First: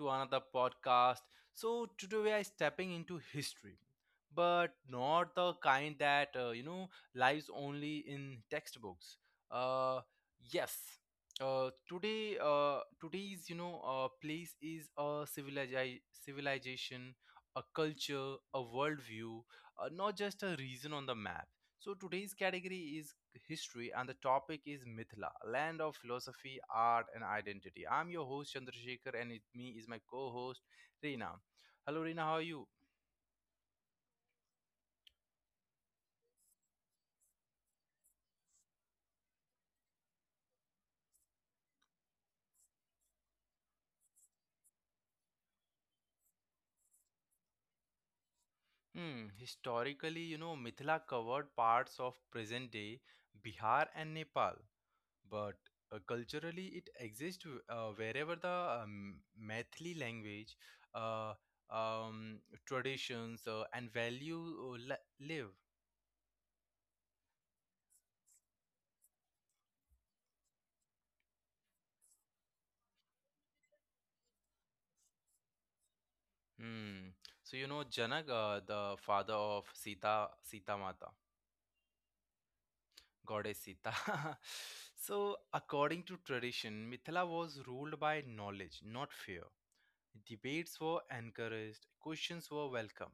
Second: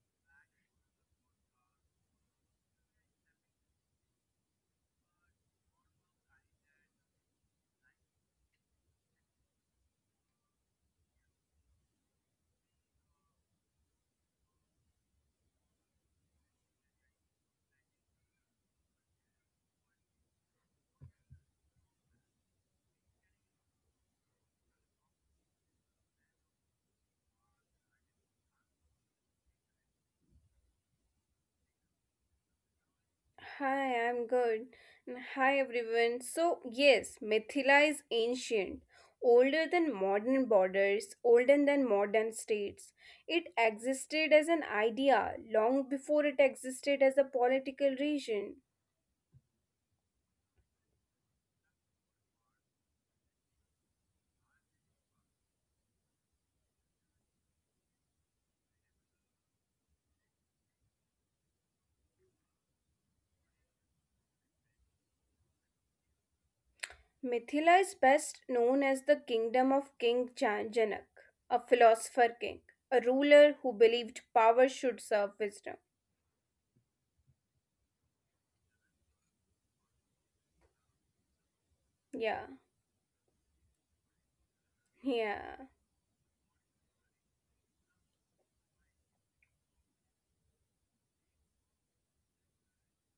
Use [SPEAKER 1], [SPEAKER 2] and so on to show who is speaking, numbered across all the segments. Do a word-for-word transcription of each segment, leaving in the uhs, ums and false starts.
[SPEAKER 1] to another podcast. So, today we are stepping into history, but not the kind that, uh, you know, lies only in textbooks. Uh, yes. Uh, today, uh, today's, you know, uh, place is a civiliza- civilization, a culture, a worldview, uh, not just a region on the map. So today's category is history, and the topic is Mithila, land of philosophy, art, and identity. I'm your host, Chandrasekhar, and with me is my co-host, Reena. Hello, Reena, how are you?
[SPEAKER 2] Hi, I'm good. And Hi, everyone. So, yes, Mithila is ancient, older than modern borders, older than modern states. It existed as an idea long before it existed as a political region.
[SPEAKER 1] Hmm, historically, you know, Mithila covered parts of present-day Bihar and Nepal, but, uh, culturally it exists w- uh, wherever the um, Maithili language, uh, um, traditions, uh, and value, uh, li- live.
[SPEAKER 2] Mithila is best known as the kingdom of King Jan- Janak, a philosopher king, a ruler who believed power should serve wisdom.
[SPEAKER 1] Hmm. So, you know Janak, uh, the father of Sita, Sita Mata,
[SPEAKER 2] Yeah,
[SPEAKER 1] goddess Sita. So
[SPEAKER 2] yeah.
[SPEAKER 1] according to tradition, Mithila was ruled by knowledge, not fear. Debates were encouraged, questions were welcomed.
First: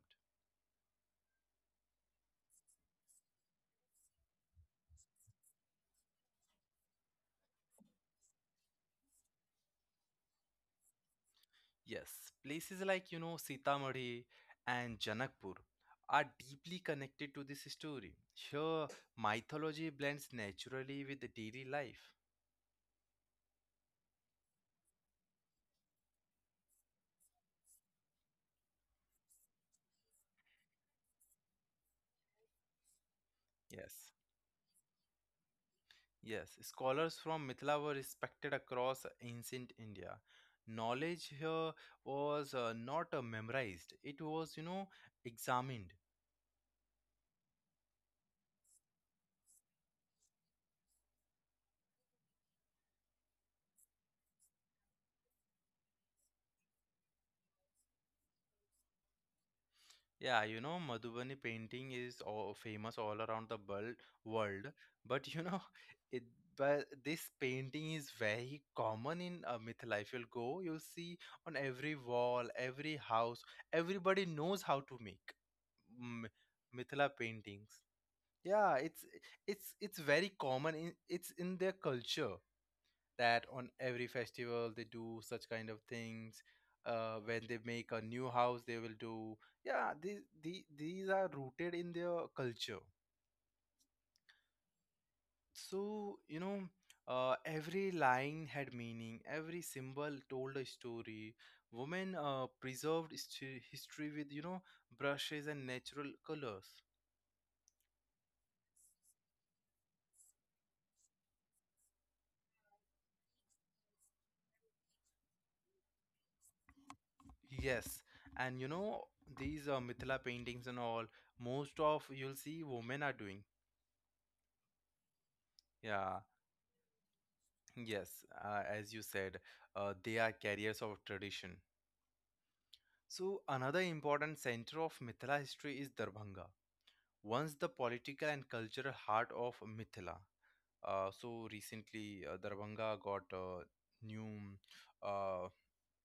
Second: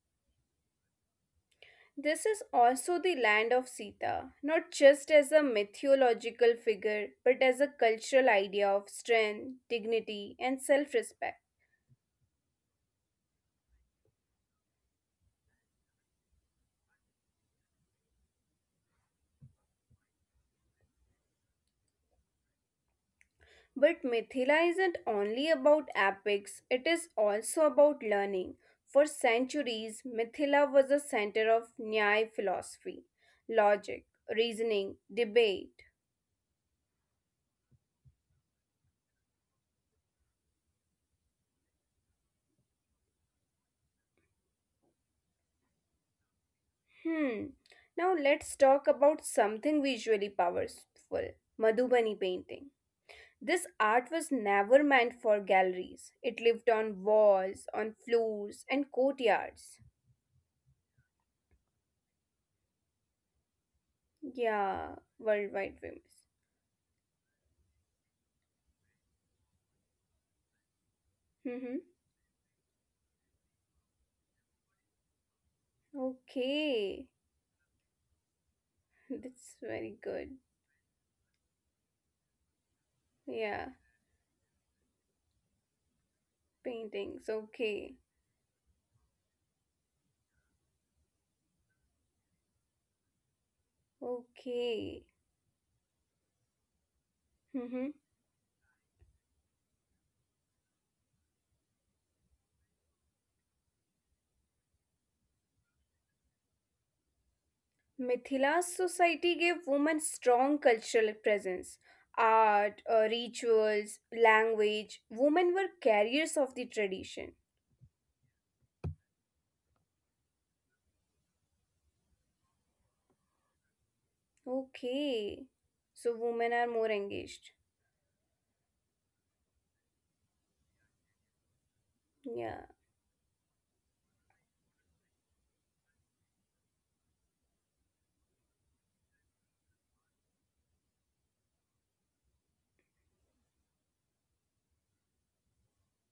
[SPEAKER 2] This is also the land of Sita, not just as a mythological figure, but as a cultural idea of strength, dignity, and self respect.
[SPEAKER 1] Yes, places like, you know Sitamarhi and Janakpur, are deeply connected to this story. Here, mythology blends naturally with the daily life.
[SPEAKER 2] But Mithila isn't only about epics, it is also about learning. For centuries, Mithila was a center of Nyaya philosophy, logic,
[SPEAKER 1] Yes.
[SPEAKER 2] reasoning, debate.
[SPEAKER 1] Yes, scholars from Mithila were respected across ancient India. Knowledge here was, uh, not, uh, memorized; it was, you know, examined.
[SPEAKER 2] Hmm, now let's talk about something visually powerful Madhubani painting. This art was never meant for galleries. It lived on walls, on floors, and courtyards.
[SPEAKER 1] Yeah, you know, Madhubani painting is all famous all around the world, world,
[SPEAKER 2] Yeah,
[SPEAKER 1] but you know,
[SPEAKER 2] worldwide famous.
[SPEAKER 1] it but this painting is very common in, uh, Mithila. If you'll go, you'll see on
[SPEAKER 2] Mm-hmm.
[SPEAKER 1] every wall, every house, everybody knows how to make, mm,
[SPEAKER 2] Okay,
[SPEAKER 1] Mithila paintings. Yeah, it's
[SPEAKER 2] that's
[SPEAKER 1] it's
[SPEAKER 2] very
[SPEAKER 1] it's very
[SPEAKER 2] good.
[SPEAKER 1] common in, it's in their culture that
[SPEAKER 2] Yeah,
[SPEAKER 1] on every festival they do such kind of things. Uh,
[SPEAKER 2] paintings.
[SPEAKER 1] when they
[SPEAKER 2] Okay,
[SPEAKER 1] make a new house, they will do. Yeah, these these, these are rooted in their culture.
[SPEAKER 2] okay.
[SPEAKER 1] So, you know uh,
[SPEAKER 2] Mm-hmm.
[SPEAKER 1] every line had meaning, every symbol told a story. Women, uh, preserved history, history with, you know brushes and natural colors.
[SPEAKER 2] Mithila's society gave women strong cultural presence. Art, uh, rituals, language. Women were carriers of the tradition.
[SPEAKER 1] Yes, and, you know these, uh, Mithila paintings and all, most of you'll see women are doing.
[SPEAKER 2] Okay, so
[SPEAKER 1] Yeah,
[SPEAKER 2] women are more engaged.
[SPEAKER 1] yes, uh, as you said, uh, they are carriers of tradition.
[SPEAKER 2] Yeah,
[SPEAKER 1] So another important center of Mithila history is Darbhanga, once the political and cultural heart of Mithila. Uh, so recently, uh, Darbhanga got, uh, new, uh,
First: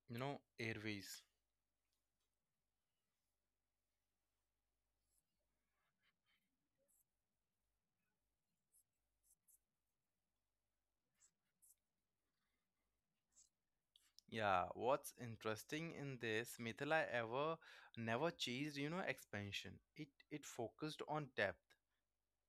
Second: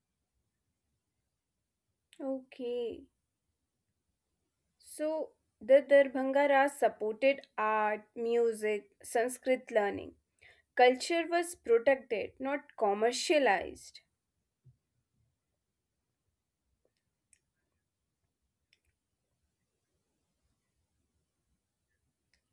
[SPEAKER 1] you know, airways.
[SPEAKER 2] okay. So the Darbhanga Raj supported art, music, Sanskrit learning. Culture was protected, not commercialized.
[SPEAKER 1] Yeah, what's interesting in this, Mithila ever never chased, you know, expansion. It it focused on depth.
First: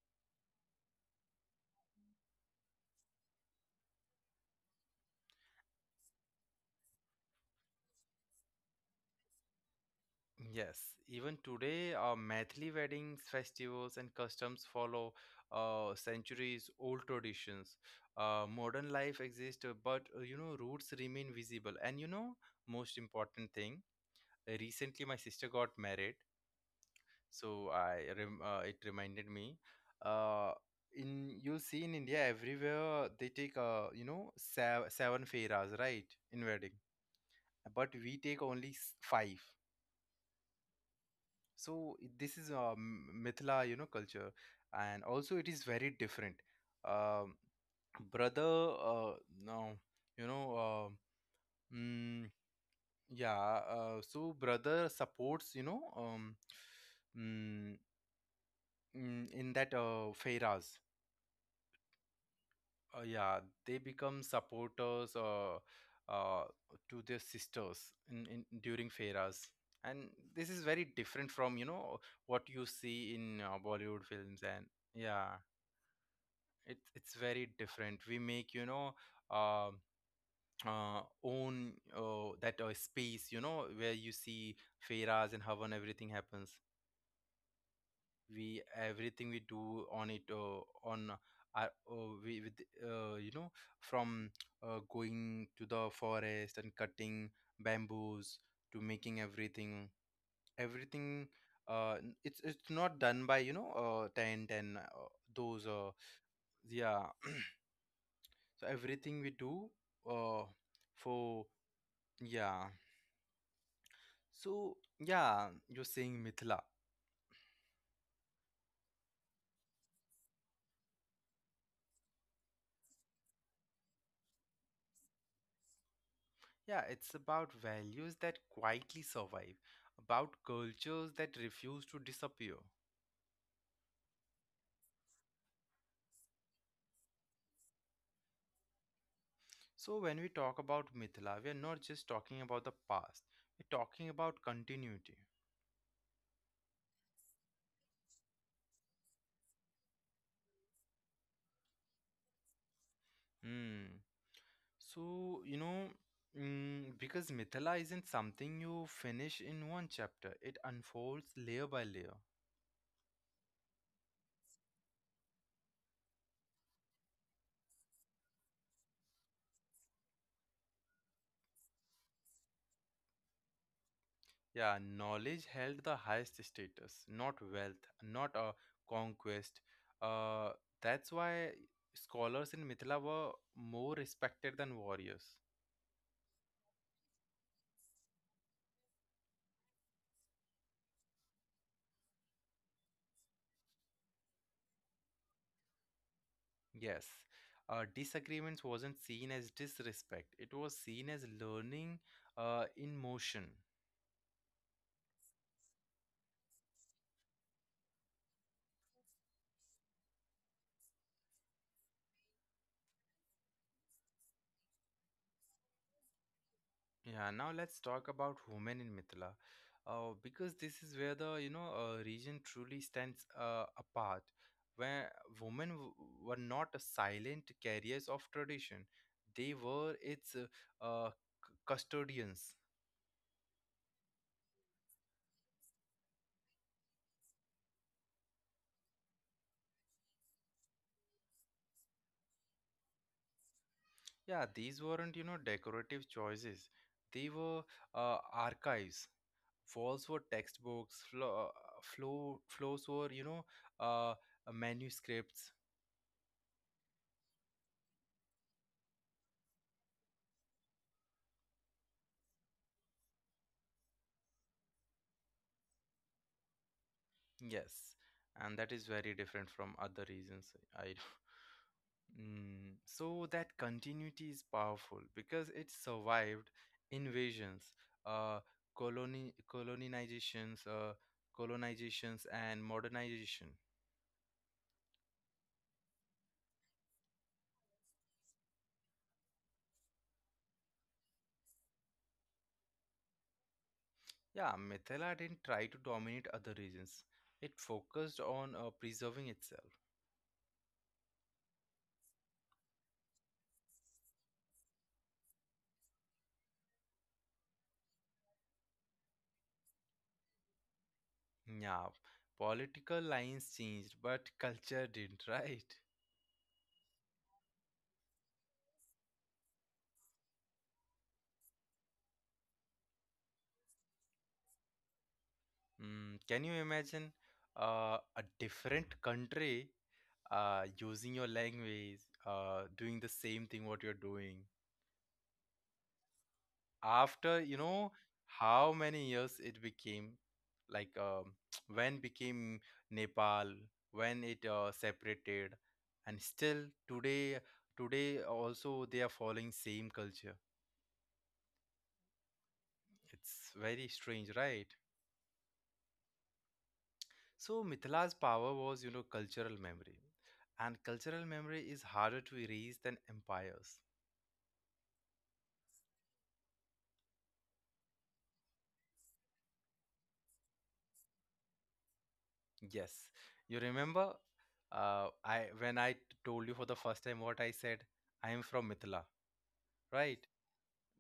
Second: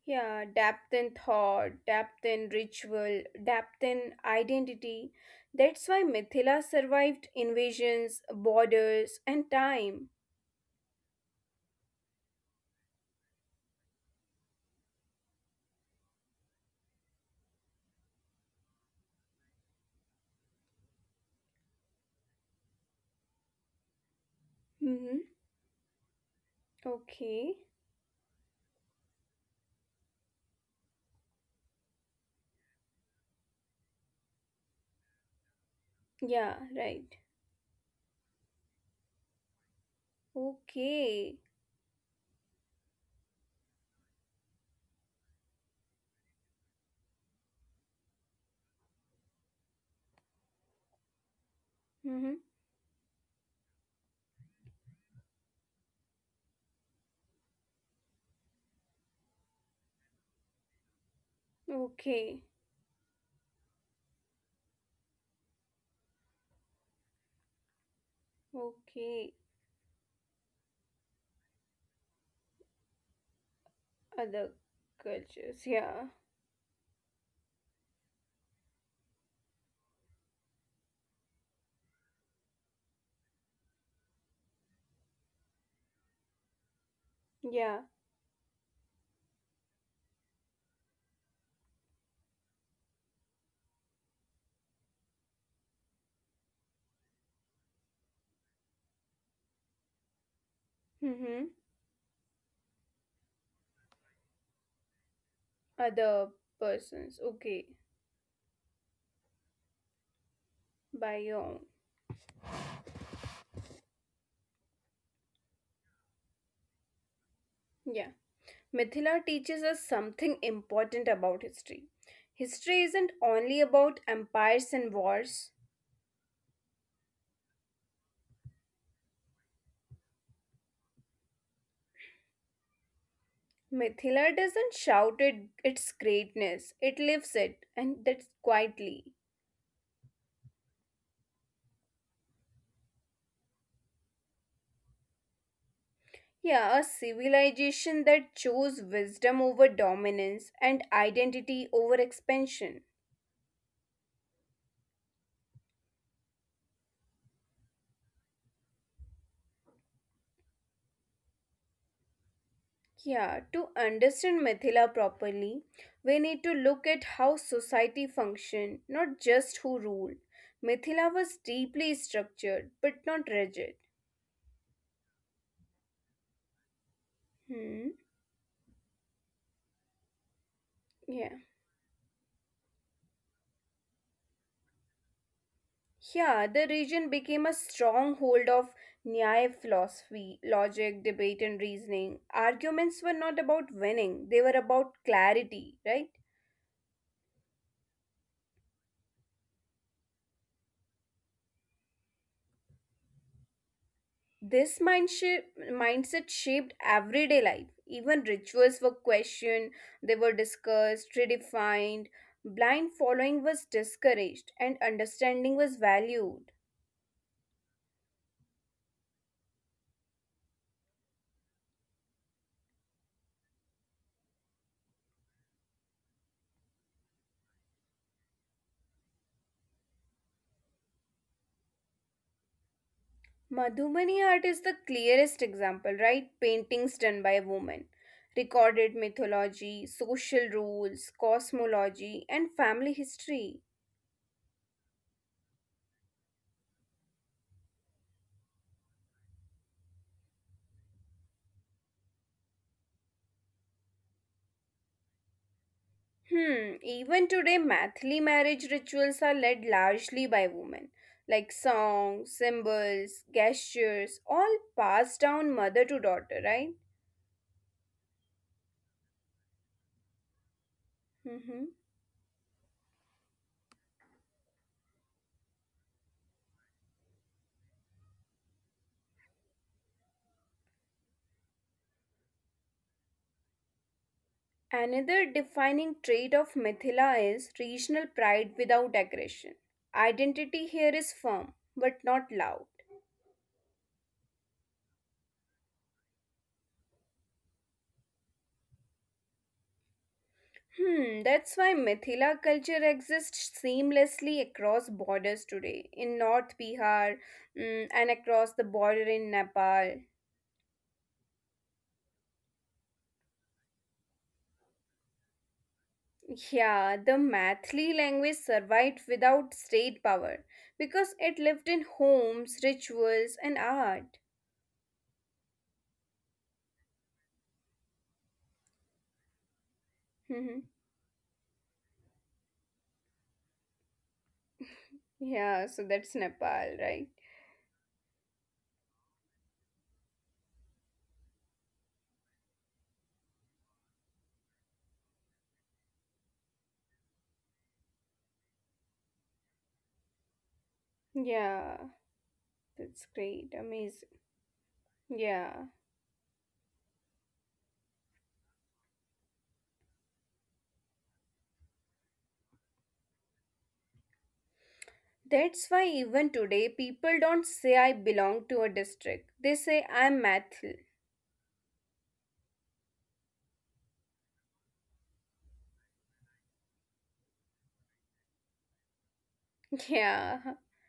[SPEAKER 2] Yeah, depth in thought, depth in ritual, depth in identity. That's why Mithila survived invasions, borders, and time.
[SPEAKER 1] Yes, even today, uh, Maithili weddings, festivals, and customs follow, uh, centuries-old traditions. Uh, modern life exists, uh, but, uh, you know, roots remain visible. And, you know, most important thing, recently my
[SPEAKER 2] Mm-hmm.
[SPEAKER 1] sister got married,
[SPEAKER 2] Okay.
[SPEAKER 1] so, i rem- uh, it reminded me, uh in you see, in India everywhere they take, uh you know sev- seven fairas, right, in
[SPEAKER 2] Yeah,
[SPEAKER 1] wedding,
[SPEAKER 2] right.
[SPEAKER 1] but we take only, s- five.
[SPEAKER 2] Okay.
[SPEAKER 1] So, i- this is a Mithila, you know culture. And also it is very different. um Brother, uh no, you know um mm,
[SPEAKER 2] Mm-hmm.
[SPEAKER 1] yeah. Uh, so brother supports, you know um mm, mm, in that, uh, fairas.
[SPEAKER 2] Okay.
[SPEAKER 1] Uh, yeah, they become supporters, uh, uh, to their sisters in, in during
[SPEAKER 2] Okay.
[SPEAKER 1] fairas, and this is very different from, you know what you see in, uh, Bollywood films.
[SPEAKER 2] Other
[SPEAKER 1] And yeah,
[SPEAKER 2] cultures, yeah,
[SPEAKER 1] it's it's very different. We make, you know uh, uh, own, uh, that, uh, space, you know, where you see fairas and how and everything happens.
[SPEAKER 2] yeah,
[SPEAKER 1] We Everything we do on it, uh, on our, uh, we with, uh, you know from, uh, going to the forest and cutting bamboos to making everything everything
[SPEAKER 2] mm-hmm.
[SPEAKER 1] uh n- it's it's not done by, you know uh tent and, uh, those uh
[SPEAKER 2] Other
[SPEAKER 1] yeah,
[SPEAKER 2] persons, okay,
[SPEAKER 1] so everything we do, uh
[SPEAKER 2] by
[SPEAKER 1] for —
[SPEAKER 2] your own,
[SPEAKER 1] yeah. So yeah, you're saying Mithila.
[SPEAKER 2] yeah. Mithila teaches us something important about history. History isn't only about empires and wars.
[SPEAKER 1] Yeah, it's about values that quietly survive, about cultures that refuse to disappear.
[SPEAKER 2] Mithila doesn't shout it, its greatness, it lives it, and that's quietly.
[SPEAKER 1] So, when we talk about Mithila, we are not just talking about the past, we're talking about continuity.
[SPEAKER 2] Yeah, a civilization that chose wisdom over dominance and identity over expansion.
[SPEAKER 1] Hmm. So, you know, mm, because Mithila isn't something you finish in one chapter, it unfolds layer by layer.
[SPEAKER 2] Yeah, to understand Mithila properly, we need to look at how society functioned, not just who ruled. Mithila was deeply structured, but not rigid.
[SPEAKER 1] Yeah, knowledge held the highest status, not wealth,
[SPEAKER 2] Hmm.
[SPEAKER 1] not a conquest. Uh, that's
[SPEAKER 2] Yeah.
[SPEAKER 1] why scholars in Mithila were more respected than warriors.
[SPEAKER 2] Yeah, the region became a stronghold of Nyaya philosophy, logic, debate, and reasoning. Arguments were not about winning, they were about clarity, right?
[SPEAKER 1] Yes, uh, disagreements wasn't seen as disrespect; it was seen as learning, uh, in motion.
[SPEAKER 2] This mind mindset shaped everyday life. Even rituals were questioned, they were discussed, redefined. Blind following was discouraged, and understanding was valued.
[SPEAKER 1] Yeah, now let's talk about women in Mithila, uh, because this is where the, you know uh, region truly stands, uh, apart, where women, w- were not a silent carriers of tradition; they were its, uh, uh, c- custodians.
[SPEAKER 2] Madhumani art is the clearest example, right? Paintings done by women, recorded mythology, social rules, cosmology, and family history.
[SPEAKER 1] Yeah, these weren't, you know decorative choices; they were, uh, archives. Walls were textbooks, flo- uh, floor floors were, you know uh, manuscripts.
[SPEAKER 2] Hmm, even today, Mathli marriage rituals are led largely by women, like songs, symbols, gestures, all passed down mother to daughter, right?
[SPEAKER 1] Yes, and that is very different from other reasons. I
[SPEAKER 2] Mm-hmm.
[SPEAKER 1] Mm, so that continuity is powerful because it survived invasions, uh, coloni colonizations, uh, colonizations, and modernization.
[SPEAKER 2] Another defining trait of Mithila is regional pride without aggression. Identity here is firm, but not loud.
[SPEAKER 1] Yeah, Mithila didn't try to dominate other regions. It focused on, uh, preserving itself.
[SPEAKER 2] Hmm, that's why Mithila culture exists seamlessly across borders today, in North Bihar mm, and across the border in Nepal.
[SPEAKER 1] Yeah, political lines changed, but culture didn't, right?
[SPEAKER 2] Yeah, the Mathli language survived without state power because it lived in homes, rituals, and art.
[SPEAKER 1] Mm, can you imagine, uh, a different country, uh, using
[SPEAKER 2] Mhm.
[SPEAKER 1] your language, uh, doing the same thing what you're doing
[SPEAKER 2] Yeah, so that's Nepal, right?
[SPEAKER 1] after, you know, how many years it became, like um, when became Nepal, when it, uh, separated, and still today, today also they are following same culture.
[SPEAKER 2] Yeah, that's
[SPEAKER 1] It's
[SPEAKER 2] great,
[SPEAKER 1] very
[SPEAKER 2] amazing.
[SPEAKER 1] strange, right?
[SPEAKER 2] Yeah,
[SPEAKER 1] So Mithila's power was, you know, cultural memory. And cultural memory is harder to erase than empires.
[SPEAKER 2] that's why even today people don't say I belong to a district, they say I'm Mathli.
[SPEAKER 1] Yes. You remember, uh, I when I t- told you for the first time what I said, I am from Mithila, right?
[SPEAKER 2] Yeah,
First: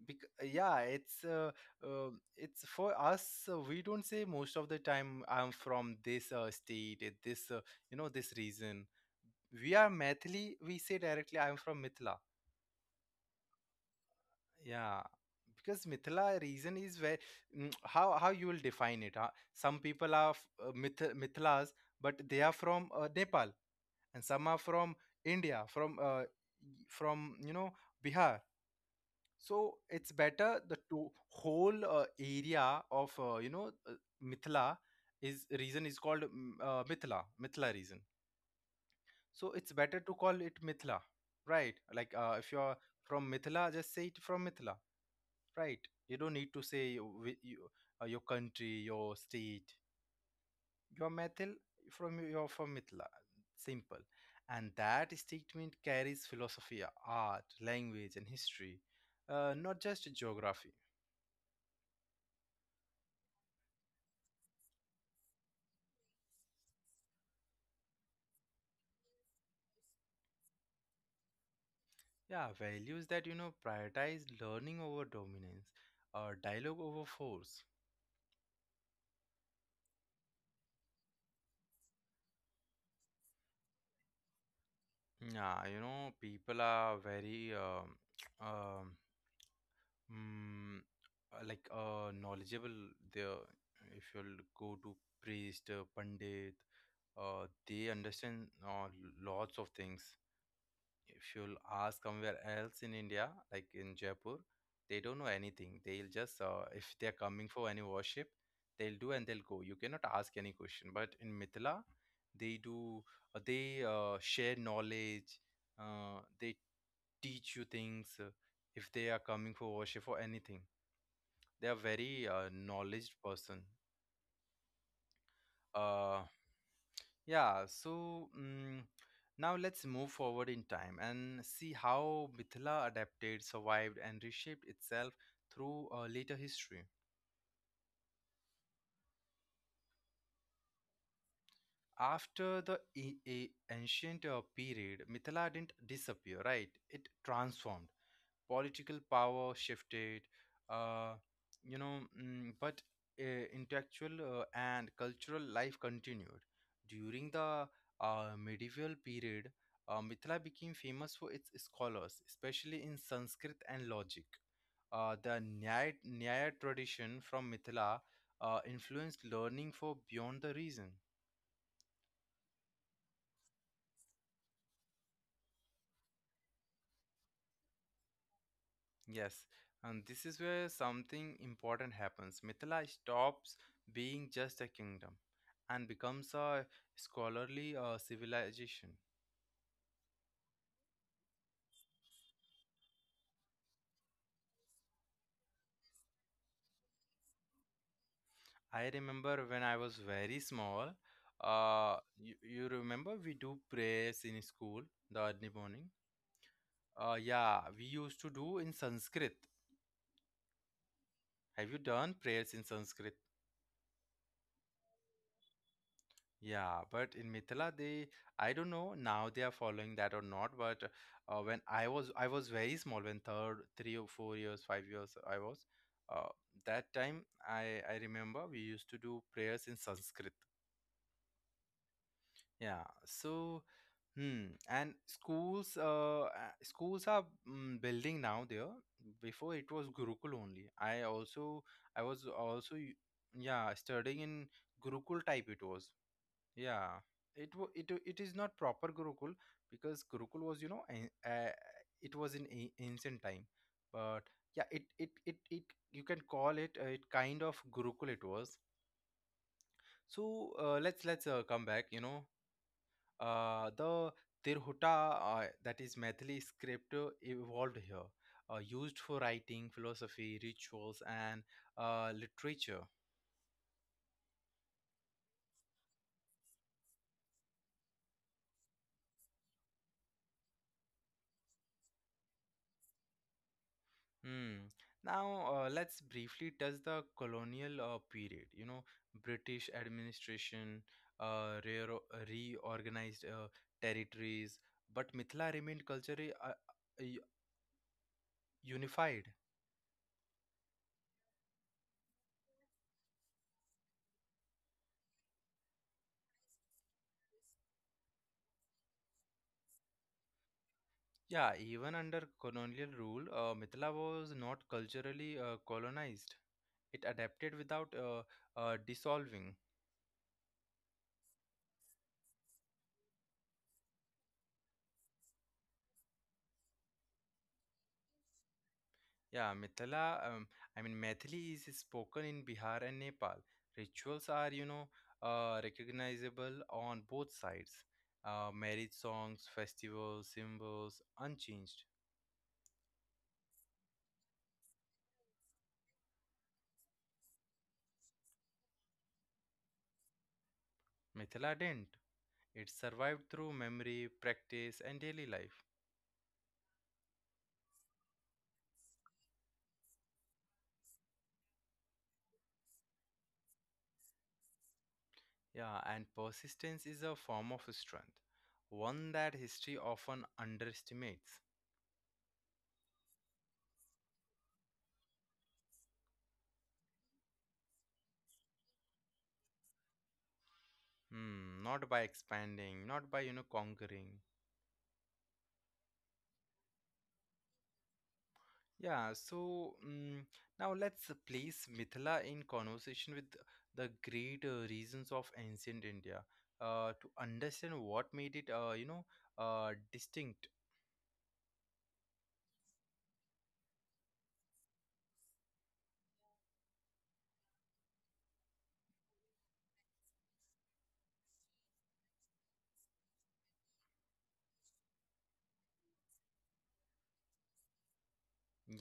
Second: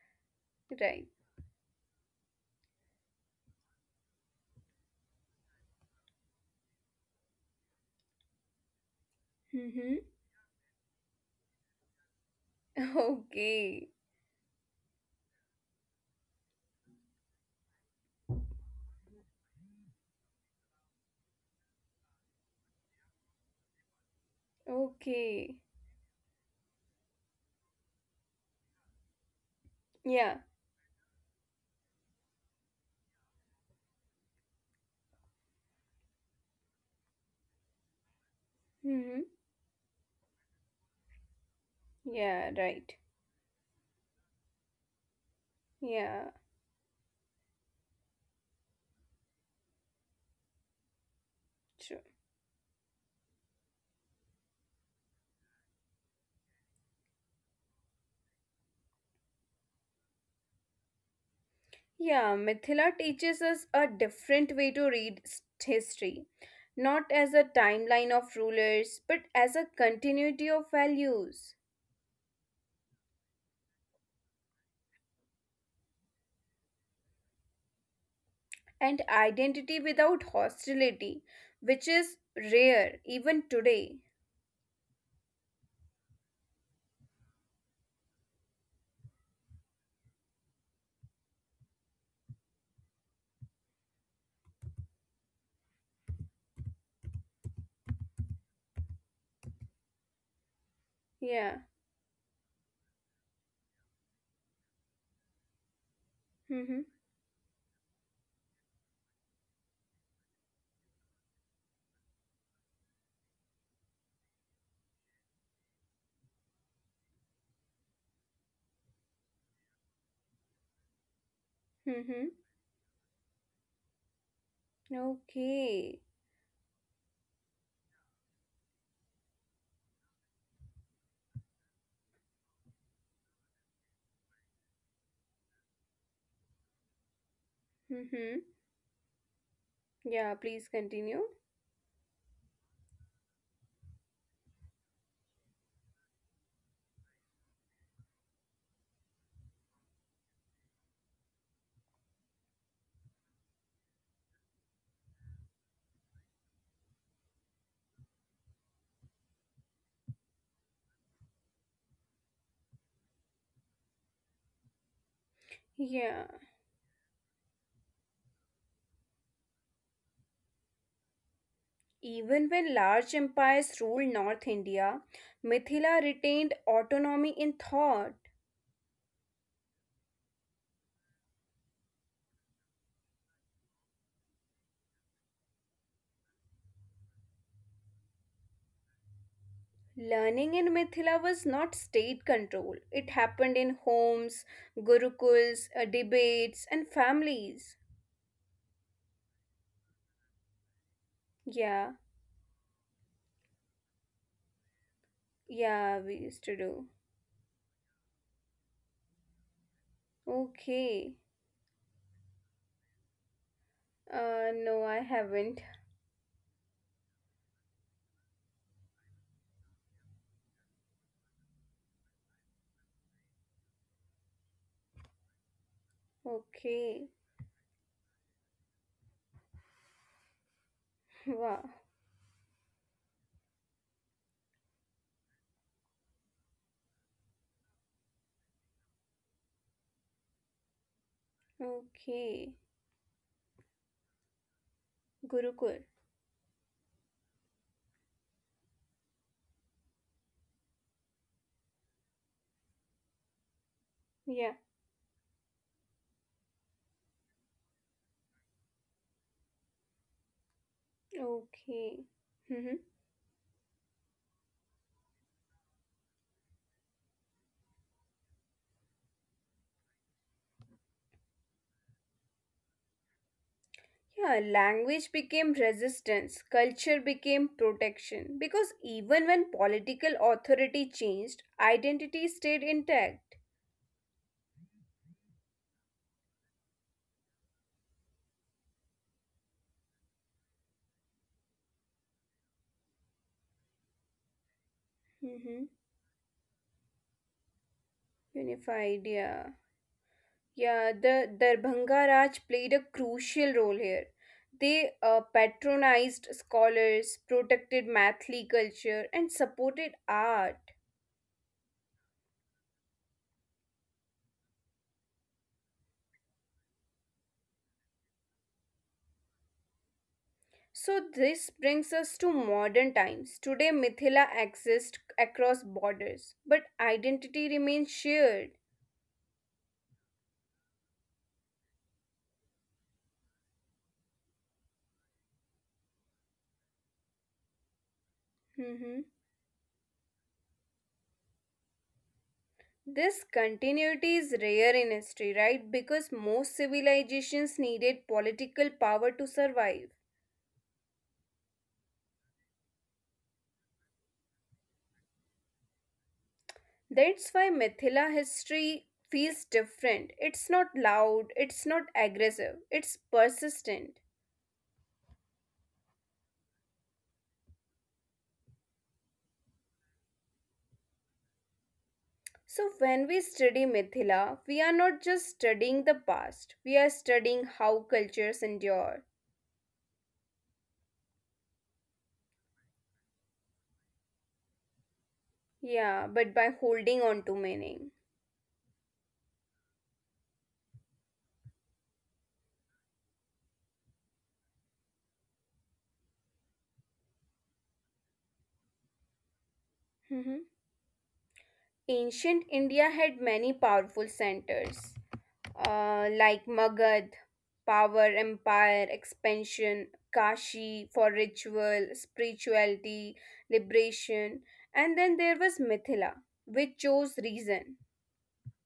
[SPEAKER 1] Because, yeah,
[SPEAKER 2] right.
[SPEAKER 1] it's uh, uh, it's for us. Uh, we don't say most of the time I'm from this, uh, state, uh, this uh, you know this region. We are
[SPEAKER 2] Mm-hmm.
[SPEAKER 1] Maithili. We say directly, I'm from Mithila.
[SPEAKER 2] Okay,
[SPEAKER 1] Yeah, because Mithila reason is where, mm, how how you will define it. Huh? Some people are, f- uh, Mith Mithilas, but they are from, uh, Nepal, and some are from India,
[SPEAKER 2] okay.
[SPEAKER 1] from, uh, y- from you know Bihar. So it's better the
[SPEAKER 2] Yeah,
[SPEAKER 1] to whole, uh, area of, uh, you know uh, Mithila is reason is called, mm, uh, Mithila Mithila reason. So it's
[SPEAKER 2] mm-hmm.
[SPEAKER 1] better to call it Mithila, right? Like, uh, if you're
[SPEAKER 2] Yeah,
[SPEAKER 1] from
[SPEAKER 2] right.
[SPEAKER 1] Mithila, just say it from Mithila, right? You don't need to say
[SPEAKER 2] Yeah.
[SPEAKER 1] you, wi- you, uh, your country, your state, your methil, from your
[SPEAKER 2] True.
[SPEAKER 1] from Mithila. Simple. And that statement carries philosophy, art, language and history, uh, not just geography.
[SPEAKER 2] Yeah, Mithila teaches us a different way to read s- history, not as a timeline of rulers, but as a continuity of values
[SPEAKER 1] Yeah, values that, you know prioritize learning over dominance, or dialogue over force.
[SPEAKER 2] and identity without hostility, which is rare even today.
[SPEAKER 1] Yeah, you know people are very, um, um, Mm, uh, like uh, knowledgeable there. If you'll go to priest, uh, pandit, uh, they understand, uh, lots of things. If you'll ask
[SPEAKER 2] Yeah.
[SPEAKER 1] somewhere else in India, like in Jaipur, they don't know anything. They'll just, uh, if they're
[SPEAKER 2] Mm-hmm.
[SPEAKER 1] coming for any worship, they'll do and they'll go. You cannot ask any question. But in Mithila, they do, uh, they uh, share knowledge, uh, they teach you things, uh, if they are coming for worship or anything. They are very, uh,
[SPEAKER 2] Mm-hmm.
[SPEAKER 1] knowledge person. uh
[SPEAKER 2] Okay.
[SPEAKER 1] yeah, so, mm now let's move forward in time and see how Mithila adapted, survived, and reshaped itself through, uh, later history.
[SPEAKER 2] Mm-hmm. Yeah, please continue.
[SPEAKER 1] After the, a- a- ancient, uh, period, Mithila didn't disappear, right? It transformed. Political power shifted, uh, you know, mm, but, uh, intellectual, uh, and cultural life continued. During the, uh, medieval period, uh, Mithila became famous for its scholars, especially in Sanskrit and logic. Uh, the Nyaya,
[SPEAKER 2] Yeah.
[SPEAKER 1] Nyaya tradition from Mithila, uh, influenced learning for beyond the reason.
[SPEAKER 2] Even when large empires ruled North India, Mithila retained autonomy in thought.
[SPEAKER 1] Yes, and this is where something important happens. Mithila stops being just a kingdom and becomes a scholarly, uh, civilization.
[SPEAKER 2] Learning in Mithila was not state control. It happened in homes, gurukuls, uh, debates, and families.
[SPEAKER 1] I remember when I was very small, uh,
[SPEAKER 2] Yeah,
[SPEAKER 1] you, you remember we do prayers in school the early morning?
[SPEAKER 2] yeah, we used to do.
[SPEAKER 1] Uh, yeah, we used to do in Sanskrit.
[SPEAKER 2] Okay.
[SPEAKER 1] Have you done prayers in Sanskrit?
[SPEAKER 2] Uh, no, I haven't.
[SPEAKER 1] Yeah, but in Mithila they, I don't know now they are following that or not, but, uh, when I was I was very small, when third three or four years five years I was, uh, that time,
[SPEAKER 2] Okay.
[SPEAKER 1] I I remember we used to do prayers in Sanskrit.
[SPEAKER 2] Wow.
[SPEAKER 1] Yeah, so, hmm and schools, uh uh, schools are, mm, building now there. Before it was Gurukul only. I also I was also,
[SPEAKER 2] Okay.
[SPEAKER 1] y- yeah, studying in Gurukul type it was.
[SPEAKER 2] Gurukul.
[SPEAKER 1] Yeah, it wa- it it is not proper Gurukul because Gurukul was, you know an- uh, it was in, a- ancient time, but yeah, it
[SPEAKER 2] Yeah.
[SPEAKER 1] it it it you can call it, uh, it kind of Gurukul it was. So, uh, let's let's uh, come back. You know,
[SPEAKER 2] Okay. Mm-hmm.
[SPEAKER 1] uh, the Tirhuta, uh, that is Maithili script, uh, evolved here, uh, used for writing, philosophy, rituals, and, uh, literature.
[SPEAKER 2] Yeah, language became resistance, culture became protection. Because even when political authority changed, identity stayed intact.
[SPEAKER 1] Hmm. Now, uh, let's briefly touch the colonial, uh, period. You know, British administration, uh, reo- reorganized, uh, territories, but Mithila
[SPEAKER 2] Mm-hmm.
[SPEAKER 1] remained culturally, uh, u-
[SPEAKER 2] Unified,
[SPEAKER 1] unified.
[SPEAKER 2] yeah. Yeah, the Darbhanga Raj played a crucial role here. They uh, patronized scholars, protected Mathli culture, and supported art.
[SPEAKER 1] Yeah, even under colonial rule, uh, Mithila was not culturally, uh, colonized. It adapted without, uh, uh, dissolving.
[SPEAKER 2] So, this brings us to modern times. Today, Mithila exists across borders, but identity remains shared.
[SPEAKER 1] Yeah, Mithila, um, I mean, Maithili is spoken in Bihar and Nepal. Rituals are, you know, uh, recognizable on both sides. Uh, marriage
[SPEAKER 2] Mhm.
[SPEAKER 1] songs, festivals, symbols, unchanged.
[SPEAKER 2] This continuity is rare in history, right? Because most civilizations needed political power to survive.
[SPEAKER 1] Mithila didn't. It survived through memory, practice, and daily life.
[SPEAKER 2] That's why Mithila history feels different. It's not loud, it's not aggressive, it's persistent.
[SPEAKER 1] Yeah, and persistence is a form of strength, one that history often underestimates.
[SPEAKER 2] So, when we study Mithila, we are not just studying the past, we are studying how cultures endure.
[SPEAKER 1] Hmm, not by expanding, not by, you know, conquering.
[SPEAKER 2] Yeah, but by holding on to meaning.
[SPEAKER 1] Yeah, so mm Now let's place Mithila in conversation with the great uh, reasons of ancient India uh, to understand what made it, uh, you know, uh, distinct.
[SPEAKER 2] Mhm. Ancient India had many powerful centers, uh, like Magad, power, empire, expansion, Kashi for ritual, spirituality, liberation, and then there was Mithila, which chose reason.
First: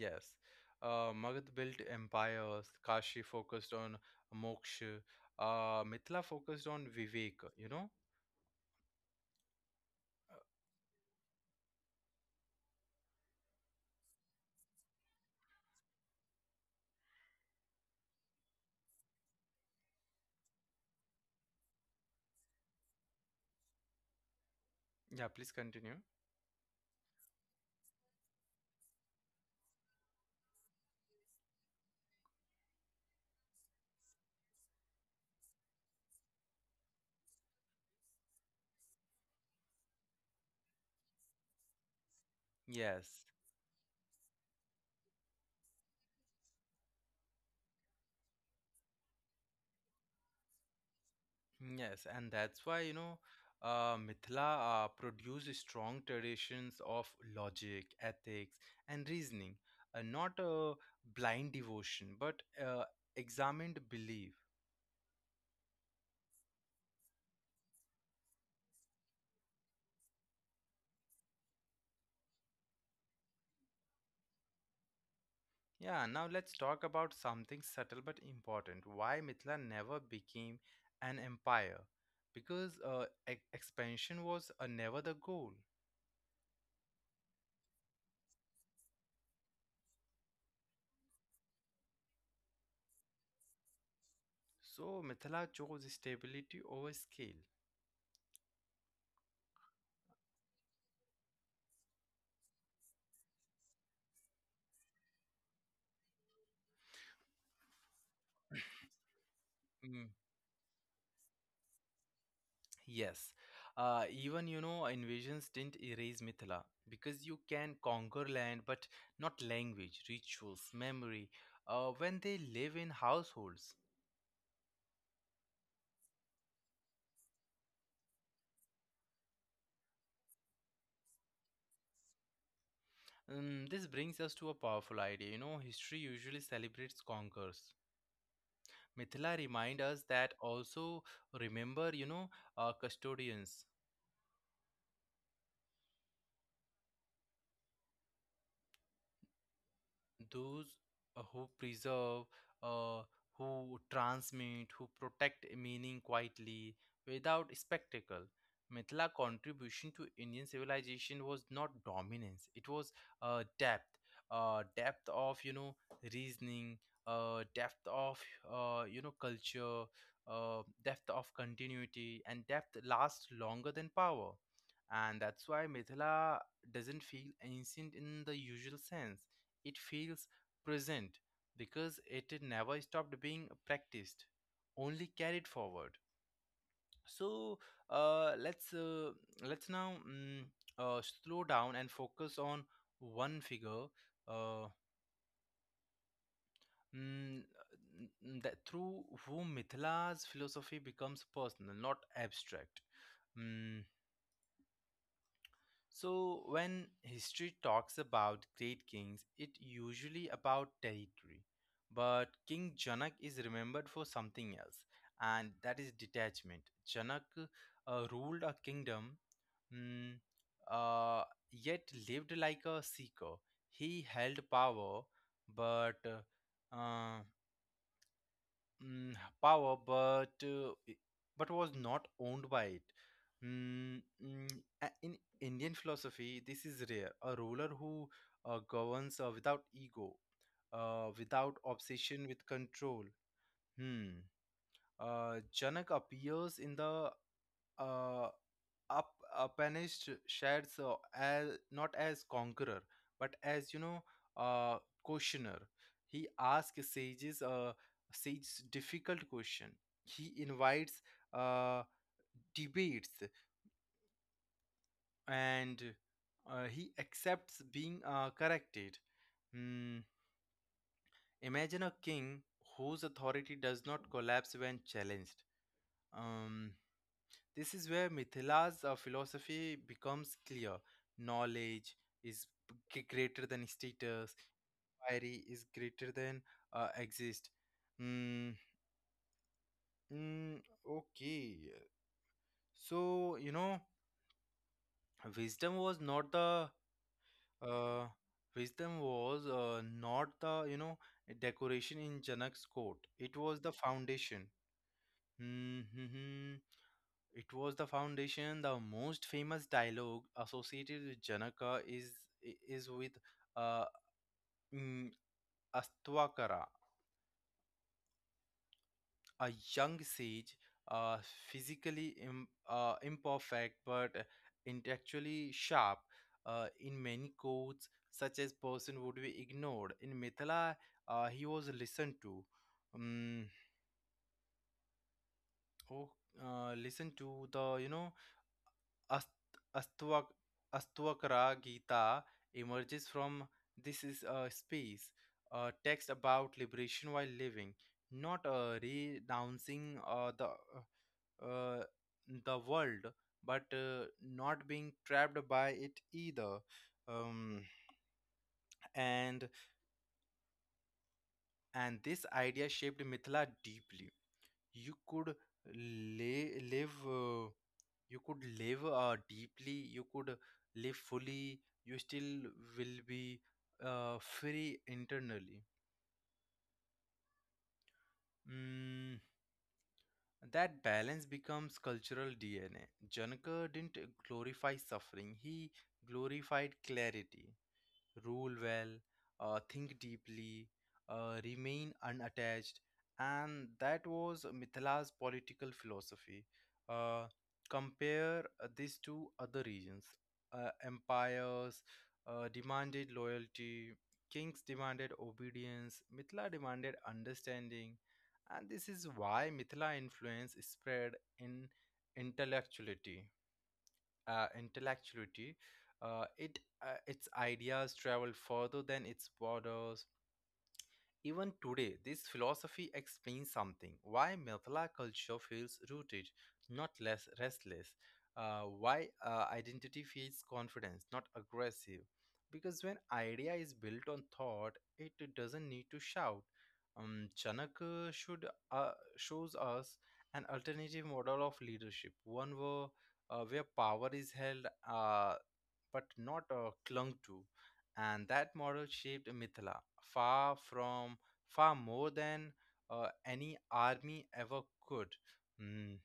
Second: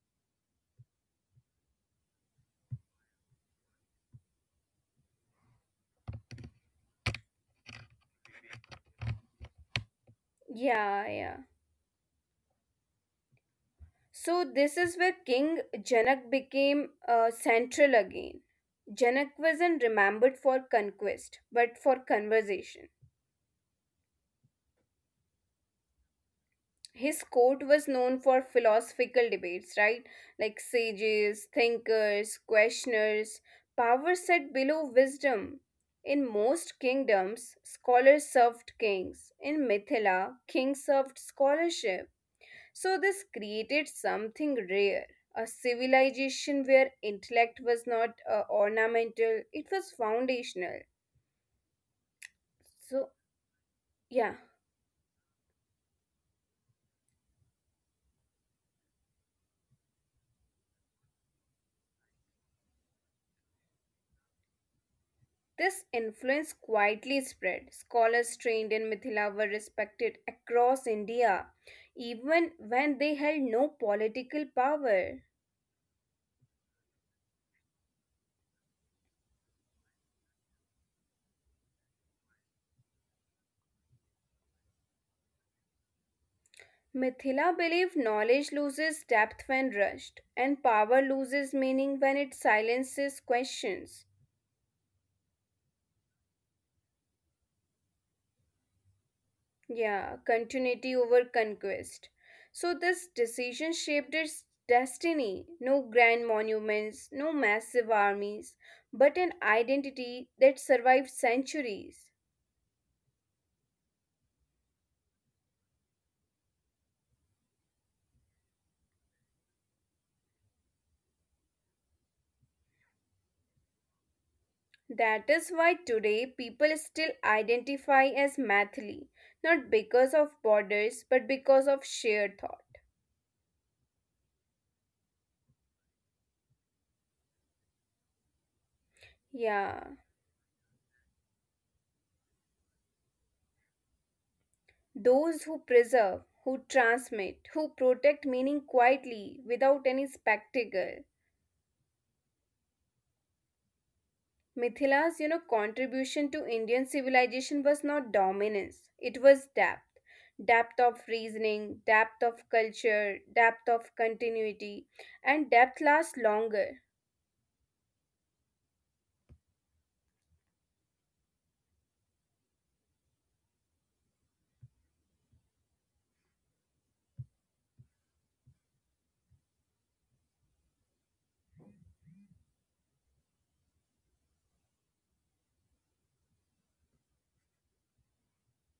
[SPEAKER 1] Yes, uh, Magad built empires, Kashi focused on moksha, uh, Mithila focused on Vivek, you know.
[SPEAKER 2] Yeah, yeah. So this is where King Janak became uh, central again. Janak wasn't remembered for conquest, but for conversation.
[SPEAKER 1] Yeah, please continue.
[SPEAKER 2] His court was known for philosophical debates, right? Like sages, thinkers, questioners, power sat below wisdom. In most kingdoms, scholars served kings. In Mithila, kings served scholarship. So this
[SPEAKER 1] Yes.
[SPEAKER 2] created something rare. A civilization where intellect was not uh, ornamental, it was foundational.
[SPEAKER 1] Yes, and that's why, you
[SPEAKER 2] So,
[SPEAKER 1] know, uh,
[SPEAKER 2] yeah.
[SPEAKER 1] Mithila uh, produced strong traditions of logic, ethics, and reasoning, uh, not a blind devotion, but uh, examined belief.
[SPEAKER 2] This influence quietly spread. Scholars trained in Mithila were respected across India, even when they held no political power.
[SPEAKER 1] Yeah, now let's talk about something subtle but important. Why Mithila never became an empire? Because uh, e- expansion was uh, never the goal.
[SPEAKER 2] Mithila believed knowledge loses depth when rushed, and power loses meaning when it silences questions.
[SPEAKER 1] So Mithila chose stability over scale.
[SPEAKER 2] Yeah, continuity over conquest. So, this decision shaped its destiny. No grand monuments, no massive armies, but an identity that survived centuries.
[SPEAKER 1] Yes, uh, even you know, invasions didn't erase Mithila because you can conquer land but not language, rituals, memory uh, when they live in households.
[SPEAKER 2] That is why today people still identify as Mathli, not because of borders, but because of shared thought.
[SPEAKER 1] Um, this brings us to a powerful idea. You know, history usually celebrates conquerors. Mithila
[SPEAKER 2] Yeah,
[SPEAKER 1] remind us that also remember, you know, uh, custodians.
[SPEAKER 2] those who preserve, who transmit, who protect meaning quietly without any spectacle.
[SPEAKER 1] Those uh, who preserve, uh, who transmit,
[SPEAKER 2] Mithila's,
[SPEAKER 1] who
[SPEAKER 2] you know,
[SPEAKER 1] protect
[SPEAKER 2] contribution
[SPEAKER 1] meaning
[SPEAKER 2] to Indian
[SPEAKER 1] quietly
[SPEAKER 2] civilization was
[SPEAKER 1] without
[SPEAKER 2] not
[SPEAKER 1] spectacle.
[SPEAKER 2] dominance, it was
[SPEAKER 1] Mithila
[SPEAKER 2] depth.
[SPEAKER 1] contribution to
[SPEAKER 2] Depth
[SPEAKER 1] Indian
[SPEAKER 2] of
[SPEAKER 1] civilization was
[SPEAKER 2] reasoning,
[SPEAKER 1] not
[SPEAKER 2] depth of
[SPEAKER 1] dominance; it
[SPEAKER 2] culture,
[SPEAKER 1] was
[SPEAKER 2] depth
[SPEAKER 1] uh,
[SPEAKER 2] of
[SPEAKER 1] depth,
[SPEAKER 2] continuity,
[SPEAKER 1] uh, depth
[SPEAKER 2] and
[SPEAKER 1] of
[SPEAKER 2] depth
[SPEAKER 1] you know
[SPEAKER 2] lasts longer.
[SPEAKER 1] reasoning, uh, depth of uh, you know culture, uh, depth of continuity, and depth lasts longer than power. And that's why Mithila doesn't feel ancient in the usual sense, it feels present because it never stopped being practiced, only carried forward. So uh, let's uh, let's now mm, uh, slow down and focus on one figure. Uh, mm, mm, that through whom Mithila's philosophy becomes personal, not abstract. Mm, So, when history talks about great kings, it usually about territory. But King Janak is remembered for something else, and that is detachment. Janak uh, ruled a kingdom, mm, uh, yet lived like a seeker. He held power, but uh, uh, mm, power, but uh, i- but was not owned by it. Mm, mm, a- in Indian philosophy, this is rare. A ruler who uh, governs uh, without ego, uh, without obsession with control. Hmm. Uh, Janak appears in the uh, up, Upanished shares uh, as not as conqueror, but as you know, uh, questioner. He asks sages, uh, sages difficult question. He invites uh, debates, and uh, he accepts being uh, corrected. Hmm. Imagine a king whose authority does not collapse when challenged. Um, This is where Mithila's uh, philosophy becomes clear. Knowledge is g- greater than status, inquiry is greater than uh, exist. Mm, mm, okay. So, you know, wisdom was not the. Uh, wisdom was uh, not the, you know, decoration in Janak's court. It was the foundation. Mhm. It was the foundation. The most famous dialogue associated with Janaka is is with uh, mm, Astvakara, a young sage, uh, physically im- uh, imperfect but intellectually sharp. Uh, in many courts, such as person would be ignored. In Mithila, uh, he was listened to. Um, oh, uh, listened to the you know Ast- Astvak- Astvakara Gita emerges from this is a space, a text about liberation while living, not uh, renouncing uh, the uh, uh, the world, but uh, not being trapped by it either. Um, and and this idea shaped Mithila deeply. you could lay, live uh, you could live uh, deeply, you could live fully, you still will be uh, free internally. mm, that balance becomes cultural D N A. Janaka didn't glorify suffering, he glorified clarity. Rule well, uh, think deeply, uh, remain unattached, and that was Mithila's political philosophy. Uh, Compare uh, this to other regions. Uh, empires uh, demanded loyalty, kings demanded obedience, Mithila demanded understanding, and this is why Mithila influence spread in intellectuality uh, intellectuality, uh, it uh, its ideas travel further than its borders. Even today, this philosophy explains something why Mathila culture feels rooted, not less restless, uh, why uh, identity feels confidence, not aggressive. Because when idea is built on thought, it doesn't need to shout. Um, Chanak uh, should uh, shows us an alternative model of leadership, one where, uh, where power is held uh, but not uh, clung to, and that model shaped Mithila far from far more than uh, any army ever could. Mm.